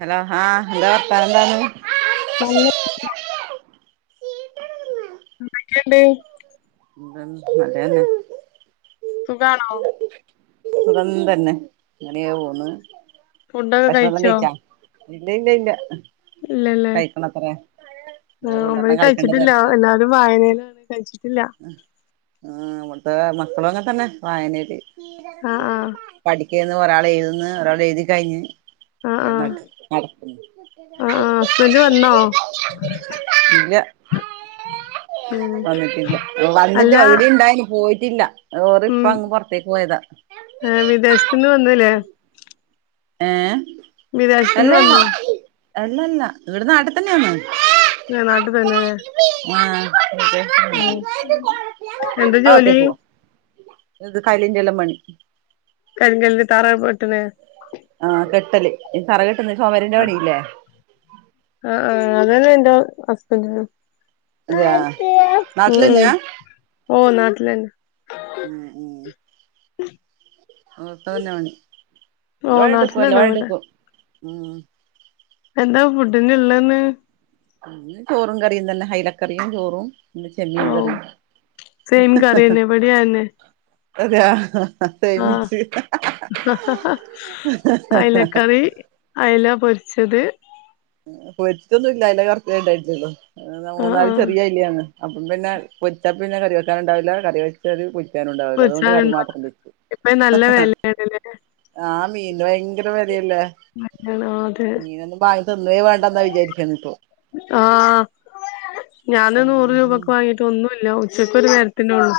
hello ഹാ എന്താ പറർത്താറെ എന്താണ് നല്ല ന്തക്കെണ്ട് എന്ത നല്ലന്നെ സുഖാണോ സുഖം തന്നെ അങ്ങനെ പോന്ന് ഫുഡൊക്കെ ഭക്ഷണം എല്ലാം കഴിച്ചോ കഴിച്ചാ ഇല്ല ഇല്ല ഇല്ല ഇല്ലല്ലേ കഴിക്കണത്ര ആ അമ്മ കഴിച്ചിട്ടില്ല എല്ലാവരും വായനേയിലാണ് കഴിച്ചിട്ട അവിടുത്തെ മക്കളും അങ്ങെ തന്നെ വായനരി ആ ആ പഠിക്കന്ന് ഒരാൾ എഴുതുന്നു ഒരാൾ എഴുതി കഴിഞ്ഞഞ് ആ ആ ഞൻ ആ ആ ഹസ്ബൻഡ് വന്നോ [unintelligible] ല്ല [inaudible] ഉം വന്നിട്ടില്ല വന്നിട്ട് അല്ല അവധി ഇണ്ടായി പോയിട്ടില്ല ഓറ് ഉം ഇപ്പൊ അങ്ങ് പുറത്തേക്ക് പോയതാ വിദേശത്ത്ന്ന് വന്നില്ലേ ഏ വിദേശത്ത്ന്ന് വന്നോ എള്ളല്ല ഇവിടെ നാട്ടിൽ തന്നെ ആന്നോ ഞാൻ നാട്ടി തന്നെ ആ മ് എന്താ ആ ജോലി അകത്തേക്ക് പോ ഇത് കൈലിൻ്റെല്ലാം പണി കരിങ്കല്ലിന് തറ പൊട്ടണെ ആ കെട്ടല് ഈ തറ കെട്ടുന്ന ചൊമരിൻ്റെ പണില്ലേ ആ ആ അതന്നെ ഇന്റെ ഹസ്ബന്റിനും അതെയ മ്ഉം നാട്ടിലന്നെയാ ഓ നാട്ടിലന്നെ ഉം ഉം ഓ നാട്ടിലന്നെ ഇവിടെ [unintelligible] എന്താ ഫുഡിന്നുള്ളന്ന് ഇന്ന് ചോറും കറിയും തന്നെ ഹൈലക്കറിയും ചോറും ഇന്ന് ഓ ചെമ്മീൻകറിയും സെയിം കറി തന്നെ അതാ ആ അയലക്കറി അയല പൊരി [unintelligible] പൊരിച്ചൊന്നും ല്ലാ അയിലേറെ [unintelligible] ആഹ് മൂന്നാല് ആഹ് ചെറിയ അയിലാണ് അപ്പം പിന്നെ പൊരിച്ചാ പിന്നെ കറി വെക്കാൻ ഉണ്ടാവില്ല കറി വെച്ചത് പൊ തേ നുണ്ടാവില്ല അതുകൊണ്ട് കറി പൊരിച്ചാണ്ടോ മാത്രം വെക്കും ഇപ്പ നല്ല വിലയാണല്ലേ ആ മീനിന് ഭയങ്കര വെലയല്ലേ വിലയാണ് ആഹ് അതെ മീനൊന്നും വാങ്ങി [unintelligible] വേണ്ടെന്നാ വിചാരിക്കണിപ്പോ ആഹ് ഞാന് നൂറ് രൂപക്ക് വാങ്ങീട്ട് ഒന്നുല്ല ഉച്ചക്ക് ഒരു നേരത്തിനൊള്ളു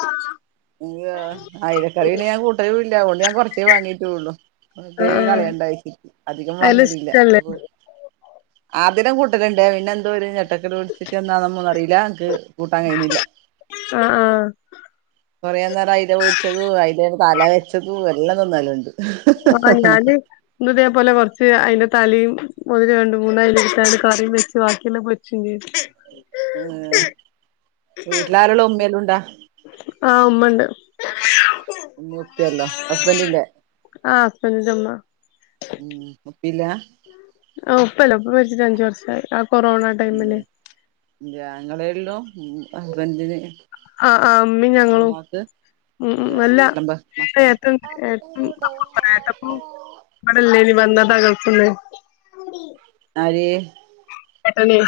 അയിലക്കറി പിന്നെ ഞാൻ കൂട്ടലും ഇല്ല അതുകൊണ്ട് ഞാൻ കുറച്ചേ വാങ്ങിട്ടോള്ളു വെറുതേ ആഹ് ആഹ് കളയണ്ടാകി അധികം അയല വാങ്ങലില്ല ഇഷ്ടല്ലേ ആദിടെ കൂട്ടരുണ്ട് പിന്നെ എന്തോഒരു [unintelligible] എന്താന്നൊന്നും അറിയില്ല ഇൻക് കൂട്ടാൻ കഴിയുന്നില്ല ആഹ് ആഹ് കൊറേ നേരം അയില പൊരിച്ചതു അയില തല വെച്ചതു എല്ലാം തിന്നലുണ്ട് ഇപ്പൊ ക്കൊ ഞാന് ഇന്നിതേ പോലെ കൊറച്ച് അയില തലയും [unintelligible] രണ്ട് മൂന്നാലെടുത്ത് കറിയും വെച്ച് ബാക്കിയെല്ലാം പൊരിച്ചും ചെയ്ത് [inaudible] വീട്ടിൽ ആരുള്ളു ഉമ്മ എല്ലുംണ്ടോ ആ ഉമ്മണ്ട് ഒന്നും ഓക്കെ അല്ല ഹസ്ബൻ്റിൻ്റെ ആഹ് ഹസ്ബന്റിന്റെ ഉം ഉപ്പില്ല ആ ഉപ്പല്ല ഉപ്പ മരിച്ചിട്ട് അഞ്ച് വർഷായി കൊറോണ ഇല്ല ടൈമില് ന്റെ ആങ്ങളെള്ളു ഹസ്ബന്റിന് ആ ആ അമ്മേം ഞങ്ങളും മ് മ് അല്ല വിളമ്പ് മക്കള് [unintelligible] ഏത്തപ്പോം ബെടെല്ലേടി വന്നത് അകത്ത്ന്ന് ആര് പെട്ടെന്ന്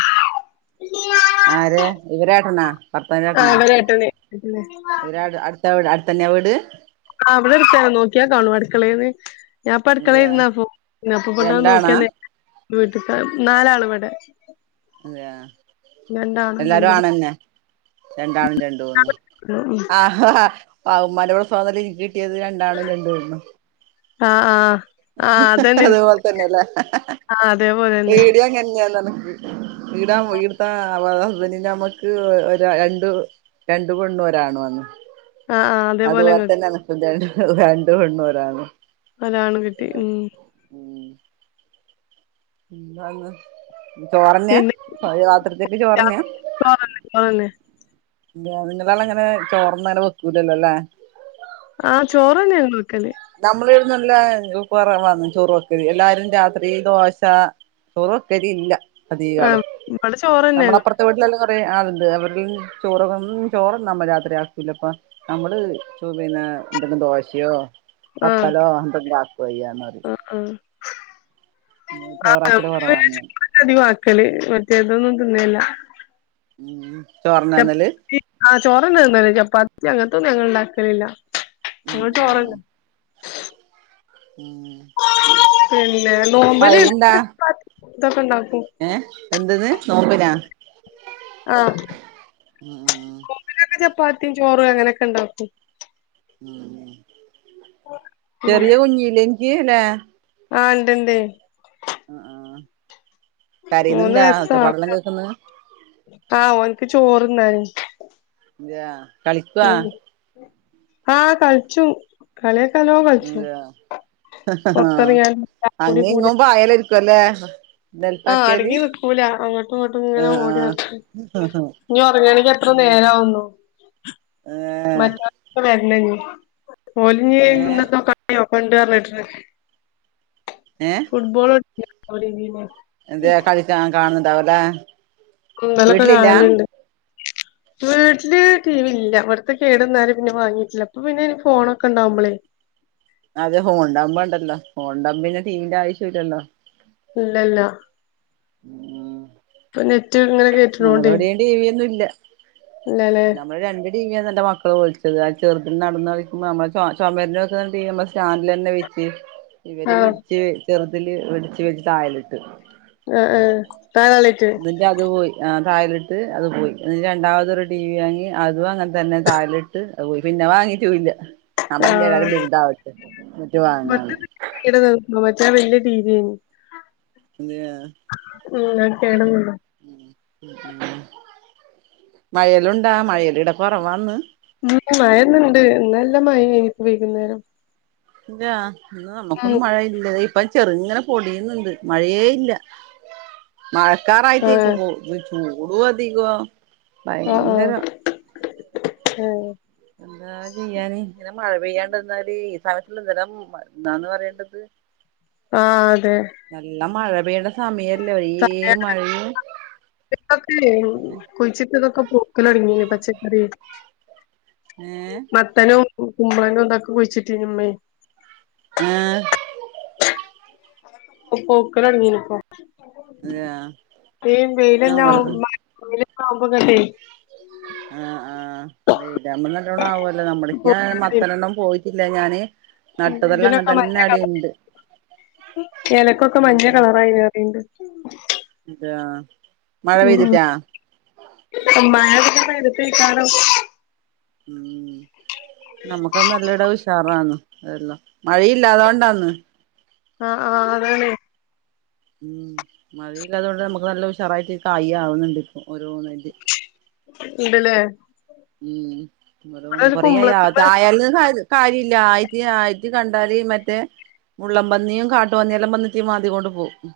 ആര് ഇവരാരുന്നോ ഭർത്താവിന്റെ ആ വീട്ടീന്നോ ഇവരെ ഏട്ടന് ആഹ് ഇവരേട്ടന് ഇവരാട് അട് എവിടെ അടുത്തന്നയാ വീട് ആ അവിടെ അടുത്ത നോക്കിയാ കാണും അടുക്കളേന്ന് ഞാപ്പോ അതെയാ അടുക്കലേരുന്ന അപ്പോ ഞാപ്പോ ബ്ട്ന്നണ്ട് രണ്ടാണാ നോക്കിയന്ന് വീട്ട്ത്ത നാലാള് ഇവടെ അതെയാ എല്ലാരും രണ്ട് ആണന്നെ രണ്ടാണും രണ്ട് പെണ്ണും ആഹഹാ [unintelligible] നിക്ക് കിട്ടിയത് രണ്ടാണോ രണ്ട വരുന്നു ആ ആ അതേപോലെ തന്നെല്ലേ ആഹ് അതേപോലെന്നെ ഈടിയങ്ങന്നെയന്നന വടാ വീടുത്തെ ഹസ്ബൻറിന്റെ നമ്മക്ക് ഒരു രണ്ടു രണ്ട് പെണ്ണു ഒരാണു ആണ് ആഹ് ആഹ് അതേപോലെ ഇങ്ങ അത്പോലത്തന്നനക്കും രണ്ട് പെണ്ണുഒരാണു അതാണ് കിട്ടി ഉം എന്തന്ന് ചോറന്നാ പിന്നെ രാത്രിത്തേക്ക് ചോറന്നാ രാത്രി ചോറന്നെ ചോറന്നെ ങ്ങടാടങ്ങനെ അങ്ങനെ ചോർന്ന അങ്ങനെ വെക്കൂലല്ലോ അല്ലേ ആ ചോറ്ന്നെയങ്ങ നമ്മള ഇടന്നല്ല കുറ വന്ന ചോറ വെക്ക എല്ലാരും രാത്രി ദോശ സോറോക്കരി ഇല്ല ആ അധീകളം ഇവിടെ ചോറന്നെ നമ്മള ഞങ്ങള് അപ്പുറത്തെ വീട്ടിലല്ലാം അ അതുണ്ട് അവരി ചോറൊന്നും ചോറ് നമ്മൾ രാത്രി ആക്കല അപ്പ നമ്മള് ചോ എന്തെങ്കിലും ദോശയോ ആ പത്തലോ എന്തെങ്കിലും ആ ആക്കുവായ്യാന്നറയു ആ ചോറാക്കല് കൊറവാങ്ങന കളി മറ്റേതൊന്നും തിന്നിയില്ല ഉം ചോർന്നാന്നല് ചപ്പാത്തി ആ ചോറ്ന്ന തന്നേ ചപ്പാത്തി അങ്ങനത്തൊന്നും ഞങ്ങൾ ഉണ്ടാക്കലില്ല ഉം ഞങ്ങള് ഉം ഉ ചോറന്നെ ഉം പിന്നെ നോമ്പല മഴയുണ്ടാ ഇതൊക്കെണ്ടാവും ഏ എന്തെന്ന് നോക്കനാ ആ ആ പാത്തിയും ചോറും അങ്ങനെയൊക്കെ ഉണ്ടാക്കും ചെറിയ കുഞ്ഞീലല എനിക്ക്ല്ലേ ആ ഉണ്ട്ണ്ട് ആ ആ മൂന്ന് വയസ ആ ഓനിക്ക് ചോറന്നും എയ കളിക്കുവാ ആഹ കളിച്ചു കളിയ ലോ കിച്ചു ഇല്ലാ പൊത്തറിയാനുംടിൂട കല ആഹ അടുങ്ങി നക്കൂല അങ്ങോട്ടും ഇങ്ങോട്ടും ഇങ്ങനെ ഓടി ആഹ് നടർത്തി ആഹ് ഇനി ഉറങ്ങയാണെങ്കിൽ എത്ര നേരവുന്നു ഏഹ് മറ്റ പി ഒലിഞ്ഞ ഏഹ് ഇന്നന്തോ കിയോ കൊണ്ട പറഞ്ഞിട്ട ഫുട്ബല എന്തയ കളിക്കാൻ കാണുന്നുണ്ടാവല്ല കുന്താലൊക്കെ കാണാലണ്ട് വീട്ടില് ടി വി ഇല്ല അവിടത്തെ കേടന്നാല പിന്നെ വാങ്ങീട്ടില്ല അപ്പൊ പിന്നെ എനിക്ക് ഫോണ ഒക്കെണ്ടാവകുമ്പോളേ ഉ അതെ ഹോൺണ്ടമ്പ ഉണ്ടല്ലോ ഹോൺണ്ടമ്പ പിന്നെ ടീമന്റെ ആവശ്യ ഇല്ലല്ലോ ഇല്ലല്ല ഉ ഇപ്പൊ നെറ്റ് ഇങ്ങനെ കേട്ടിണോണ്ടേ ടി വി ഒന്നും ഇല്ല നമ്മള് രണ്ടപടിങ്ങ എന്റെ മക്കള് വിളിച്ചത് അ ചെറു നടന്ന് കളിക്കുമ്പോ നമ്മ ചുമര വെക്കുന്നുണ്ട നമ്മ സ്റ്റാൻഡിൽ തന്നെ വെച്ച് ഇവര് ആഹ് വെടിച്ച് ചെറുതില് വെടിച്ച വെച്ച് തായലിട്ട് ആ ആ കാ എന്നിറെ അത് പോയി ആ തായലിട്ട് അത് പോയി അ രണ്ടാമതരു ടി വി വാങ്ങി അതും അങ്ങനെ തന്നെ താലിട്ട് അത്പയി പിന്നെ വാങ്ങിട്ടൂല്ല ആ പറഞ്ഞ എല്ലും ആഹ് ബിരുദാവച്ച എന്നിട്ട് വാങ്ങാണ് മമ്മറ്റാ വെിയ തീതിന് എന്ത കേടന്നതാ [unintelligible] മയലുണ്ടാ മയലിട പറവാന്ന് മ മഴന്നണ്ട് നല്ല മഴപ്പ വെയകുന്നേരം ഇല്ല ഇന്ന് നമ്മുക്കൊന്നും മഴയില്ലതേ ഇപ്പൊ ചെറുങ്ങനെ പൊടിയുന്നുണ്ട് മഴയേ ഇല്ല ആഹ് മഴക്കാറായിട്ടേക്കുമ്പോ ഇ ചൂടു അധികം ഭയങ്കര ഉഹ എന്താ ചെയെയ്യാന് ഇങ്ങനെ മഴ പെയ്യാണ്ടന്നാല് സത്തി എന്തെല്ലാം എന്താന്ന് പറയേണ്ടത് ആ അതെ വേണസാമിയർ സൊക്കെ കൊഴച്ചിട്ടക്കൊക്കെ പോക്കലടങ്ങ പ ച്ചെക്കറി [unintelligible] ഉം കുമ്പള എന്തൊക്കെ കുഴിച്ചിട്ടിമ്മേ ആഏ ഒപ്പൊക്കലണിയനപ്പ ആഹ് വെയിലന്നെ നമ്മടത് വെയില ആവുമ്പോ കട്ടെ ആ ആ വീരാമ്മന്ന എല്ലോണം ആവല്ലോ നമ്മളക്ക് പൂക്കള് മത്തനെണ്ണം പോയി ല്ല ഞാന് നട്ടതെല്ലാം അങ്ങനെ തന്നെ അടിുണ്ട് ലക്കൊക്കെ മഞ്ഞ കളറായി വേറെണ്ട് അത ഉ അ മഴ പിന്നന്നെ എടുപ്പക്കണോ ഉ നമ്മുക്കത് നല്ല ഇടാ വിഷാറാണ് അതല്ലോ മഴയില്ലാതൊണ്ടാന്ന് ആഹ് ആഹ അതാണ് ഉം മതിയില്ലാതുകൊണ്ട് നമുക്ക് നല്ല ഉഷറായിട്ട് കായ ആവുന്നുണ്ട് ഇപ്പൊ [unintelligible] ന്നി ഉണ്ടല്ലേ ഉം അവിടെ ഒന്ന് ഒരു കൊറ കുമ്പളത്തുമ്മെ ആയാല [unintelligible] കാര്യമില്ല ആയിത്തി ആയിത്തി കണ്ടാല് മറ്റേ മള്ളം പന്നിയും കാട്ടുപന്നിയെല്ലാം പന്നിട്ടേ മാന്ദി കൊണ്ട് പോവും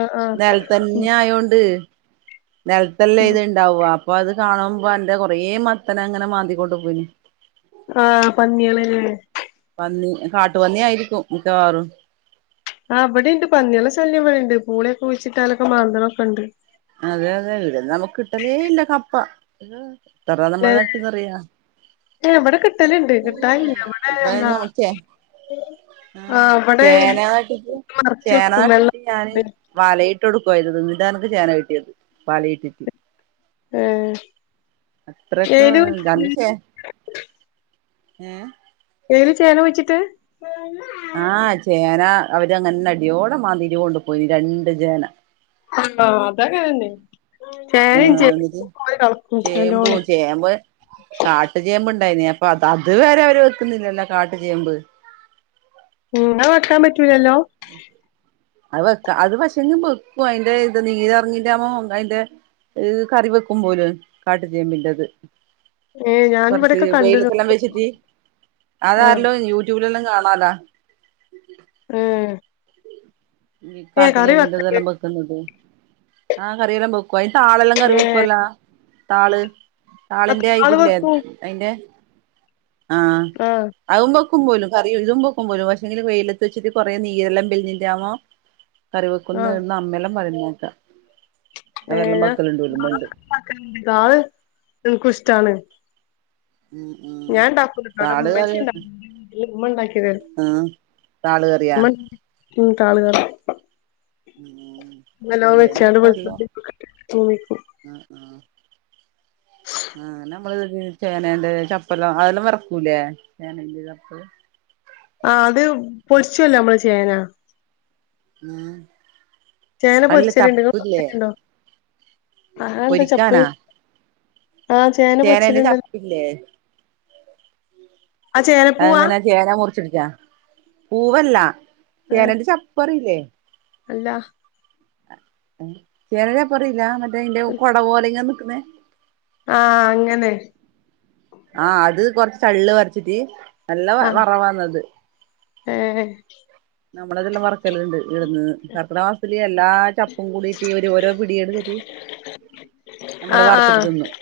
ആ ആ ഉം നരത്തന്നെ ആയോണ്ട് നിലത്തല്ല ഉം ഇത് ഇണ്ടാവവാ അപ്പൊ അത് കാണുമ്പോ എറെ കൊറേ മ അത്തനെ അങ്ങനെ മാന്തികോണ്ട്ു പോയിന് ആഹ് പന്നള പന്നി കാട്ടു പന്നിയ ആയിരിക്കും മിക്കവാേറും ആ അവിടെ ഉണ്ട് പന്നി ള ശല്യം ഇവിടെുണ്ട് പൂളയൊക്കെ കുഴിച്ചിട്ട് മാന്തലൊക്കെ മാന്ത്രമൊക്കെ ഉണ്ട് അതെ അതെ ഇവിടെന്ന് നമുക്ക് കിട്ടലേ ഇല്ല കപ്പ ഇത്രറ നമ്മള ല്ലേ നട്ട്ന്ന്റിയാ ഏ ഇവിടെ കിട്ടലുണ്ട് കിട്ടാനില്ല ഇവിടെ ഇ എന്താ ഞാൻ മുിച്ചേ ഉ ആ ഇവിടെ ചേനാട്ടി് മറിച്ച് കൊടുക്കും വെള്ളം ചേനാട്ടിട്ട് ഞാന് വലയിട്ട് ഇട്ട കൊടുക്കയത് നിടാനക്ക് ചോന കിട്ടിയത് പാലയിട്ടിട്ട് ഏ ഏല് അത്രക്കുംന്തന്നസേ ഉം [unintelligible] എതെങ്കിലും ചെയ്യാന വെച്ചിട്ട് അവര്ങ്ങനെ അടിയോടെ മാാന്തിരി കൊണ്ട്പോയി രണ്ട ജേന ആഹ അതൊക്കെ തന്നെ ആ എ ചേമ്പ നല്ലോണം ചേമ്പ് കാട്ടു ചേമ്പണ്ട് ണ്ടായി നിഅപ്പൊ അത് അത് വരെ അവര് വെക്കുന്നില്ലല്ല കാട്ട ചേമ്പ് ഉാ വറക്കാൻ പറ്റൂലല്ലോ [inaudible] അത് വെക്ക അത് പക്ഷെങ്കും വെക്കും അതിന്റെ ഇത് നീര് ഇറങ്ങിന്റെുമ്പോ അതിന്റെ ഹ്കറി വെക്കും പോലും കാട്ട് ചേമ്പിറ്റത് ഏ ഞാൻ കുറച്ച് ഇവിടെക്കെ കണ്ടിരുന്നു വെയിലത്തെല്ലാം വെച്ചിട്ട് അതാരല്ലോ യൂട്യൂബിലെല്ലാം കാണ അല ഏ ഈ കാട്ട് ചേമ്മി ഇതെല്ലാം വെക്കുന്നുണ്ട് ആഹ കറിയെല്ലാം വെക്കും [inaudible] അയ് താളെല്ലാം കറി വെക്കുവല്ലാ താള് താളിന്റെ ഇതില്ലേ വെക്കൂ അതിന്റെ ആ ആ ഔമ്പോ പക്ക പോോലും കറി ഇതും പൊക്കും പോലും പക്ഷെങ്കില വെയിലത്ത് വച്ചട്ട് കുറെ നീരെല്ലാം ബെിൻന്റെ ആവോ കറിവെക്കുന്ന് എന്നമ്മലം പറയുന്നേക്ക പണ്ട് ഏകനകാ ള്എനക്കും ഇഷ്ടാണ് ഉം ഞാൻ ഉണ്ടാക്കൂലട്ടോ ഇവിടെ താട് ക ഉമ്മച്ചി ള് ഉണ്ടാക്കും എന്റെ വീട്ടില് ഉമ്മ ഉണ്ടാക്കി തരും എ നാള് കേറിയാ ഉമ്മ ഉം താളുകറി ഉ നല്ലേയ്നാപ്പതി വെളുത്തുള്ളി ഒക്കെ ഇട്ടിട്ട് തൂമിക്കും കംഅആ ആ നം നമ്മ ചേനൻ്റെചപ്പല്ലാം അതെല്ലാം വിറക്കൂലേ ചേനന്റെ ചപ്പ ആ അത് പൊളിച്ചുല്ലോ നമ്മള് ചേന ഉം ന അല്ല പൊരിച്ചലണ്ട് നിങ്ങ ചപ്പില്ലേ പൊറച്ചുണ്ടോ ആ അഎന്താ ചപ്പ് ആ ചേന ചേനന്റെ പൊരിച്ചലുണ്ടല്ലോ ചപ്പില്ലേ ആ ചേനപ്പൂവാ അതങ്ങനെ ചേന മുറിച്ച ട് കാ പൂവല്ല ഏ ചേനന്റെ ചപ്പറില്ലേ അല്ല ചേന പറയില്ല മറ്റേ അതിന്റെ കുട പോലെ ഇങ്ങെ നിക്കുന്നേ ആഅങ്ങനെ [inaudible] ആഅത് കൊറച്ച് ചള്ള് വരച്ചിട്ട് നല്ല ആ വറവാന്നത് ഏ നമ്മളതല്ലാം വർ [inaudible] കല്ണ്ട് ഇട്ന്നത് കർക്കിടക മാസത്തില് എല്ലാ ചപ്പും കൂടിട്ട് ഓരോ പിടിയട്ത്തിട്ട് നമ്മള് വർത്തിട്ട് തിന്നും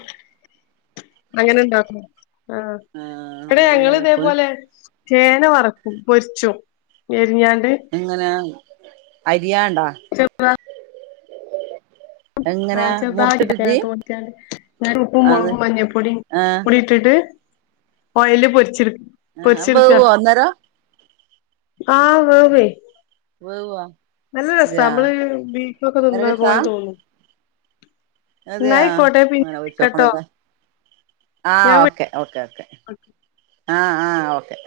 അങ്ങനണ്ടോ ആഹ് ആഎടെ ഞങ്ങ നമ്മളല്ല ചപ്പ് ളിതേപോലെ ചേന വറ്ക്കും പൊര്ച്ചും എങ്ങനാ വിയാണ്ടാ ചെ ആ എങ്ങനെ ചെർതായി മുറിച്ചിട്ടിട്ട് [unintelligible] നേരെ ഉപ്പും അത് മൊളകും മഞ്ഞ പൊടിം ആഹ് കുടി ട്ട്ട്ട് ഓയലില് പൊരിച്ചിട് ആ ബേവോ അന്നേരം ആ വേവ്വോയ് വേവോ നല്ല രസാ അതെയാ നമ്മള് ബീഫൊക്കെ തിന്ന് അന്നേരം ണെ രസാ പോലെ തോന്നും എന്നാ അതെയാ ആയിക്കോട്ടെ പിന്നെ അങ്ങനെ വിളിക്കാട്ടോ വെചോക്കണലെ ആ ഞാൻ വിളിക്കാം ഓക്കെ ഓക്കെ ഓക്കെ ആ ആ ഓക്കെ